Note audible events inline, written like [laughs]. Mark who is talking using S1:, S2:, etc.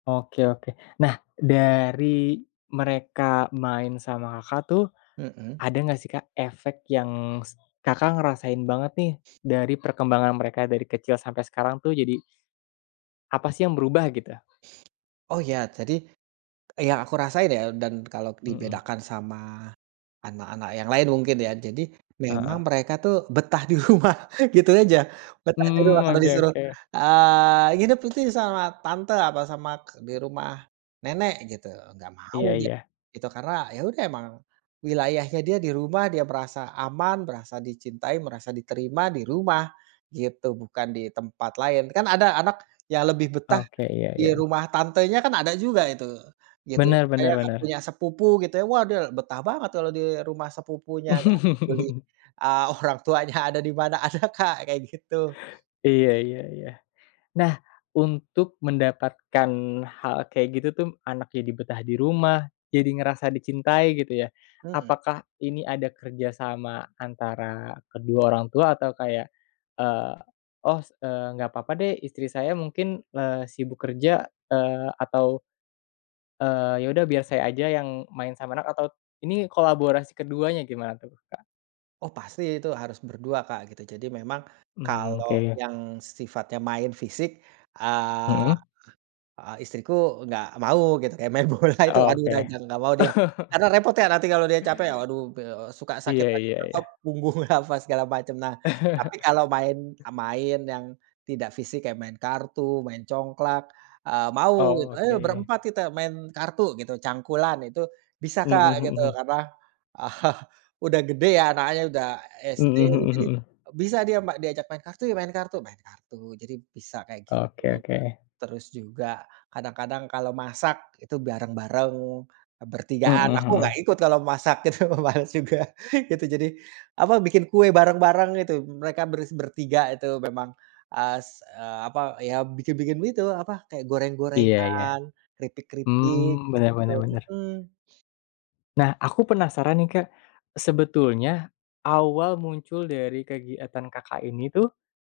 S1: Oke oke. Nah, dari mereka main sama Kakak tuh,
S2: Mhm.
S1: ada nggak sih, Kak, efek yang s Kakak ngerasain banget nih, dari perkembangan mereka, dari kecil sampai sekarang tuh, jadi apa sih yang berubah, gitu?
S2: Oh, ya, jadi yang aku rasain ya dan kalau
S1: Mhm.
S2: dibedakan sama anak-anak yang lain mungkin ya, jadi
S1: Ah
S2: memang
S1: hah.
S2: mereka tuh betah di rumah, gitu aja. Betah di rumah,
S1: Mmm,
S2: kalau
S1: Oke
S2: disuruh,
S1: oke.
S2: eee, nginep, itu, sama tante atau sama k di rumah nenek, gitu, nggak mau
S1: Iya
S2: dia,
S1: iya.
S2: gitu, karena ya udah emang wilayahnya dia di rumah, dia merasa aman, merasa dicintai, merasa diterima di rumah, gitu, bukan di tempat lain. Kan ada anak yang lebih betah
S1: Oke. Ya
S2: di
S1: ya.
S2: rumah tantenya kan, ada juga itu, gitu, ya,
S1: Benar benar
S2: kayak nggak
S1: bener.
S2: punya sepupu, gitu ya, waduh, betah banget kalau di rumah sepupunya, nggak peduli,
S1: [laughs]
S2: eee, orang tuanya ada di mana. Ada, Kak, kayak gitu.
S1: Iya iya iya. Nah, untuk mendapatkan hal kayak gitu tuh, anak jadi betah di rumah, jadi ngerasa dicintai, gitu ya.
S2: Mhm.
S1: Apakah ini ada kerja sama antara kedua orang tua atau kayak, eee, "Oh, s enggak apa-apa deh, istri saya mungkin, eee, sibuk kerja, eee, atau, eee, ya udah, biar saya aja yang main sama anak," atau ini kolaborasi keduanya, gimana tuh, Kak?
S2: Oh, pasti itu, harus berdua, Kak, gitu. Jadi memang
S1: Mmm,
S2: kalau
S1: oke.
S2: yang sifatnya main fisik,
S1: Mhm.
S2: eee, istriku enggak mau, gitu, kayak main bola itu, aduh, dah,
S1: Oke.
S2: enggak mau dia,
S1: [laughs]
S2: karena repot ya nanti kalau dia capek, aduh, [unintelligible] suka sakit
S1: Iya iya
S2: [unintelligible]
S1: iya.
S2: punggung, apa, segala macem. Nah, tapi kalau main
S1: [chuckles]
S2: main yang tidak fisik, kayak main kartu, main congklak, eee, mau,
S1: Oh,
S2: "Ayo
S1: oke.
S2: berempat kita main kartu," gitu, cangkulan, itu bisa,
S1: Mhm
S2: Kak,
S1: mhm
S2: gitu
S1: mhm.
S2: karena [chuckles] udah gede ya, anaknya udah SD,
S1: Mhm mhm
S2: jadi
S1: mhm.
S2: bisa dia ma diajak main kartu ya, main kartu main kartu jadi bisa kayak
S1: Oke
S2: gitu.
S1: oke.
S2: Terus juga kadang-kadang kalau masak itu bareng-bareng, bertigaan,
S1: Mhm
S2: aku nggak
S1: mhm.
S2: ikut kalo masak itu, males juga gitu. Jadi, apa, bikin kue bareng-bareng gitu, mereka bers bertiga itu, memang as a apa, iya, bikin-bikin itu, apa, kayak, apa,
S1: Iya iya.
S2: goreng-gorengan, keripik-keripik
S1: Mhm, Bener
S2: gitu,
S1: bener bener.
S2: mhm.
S1: Nah, aku penasaran nih, Kak, sebetulnya awal muncul dari kegiatan Kakak ini tuh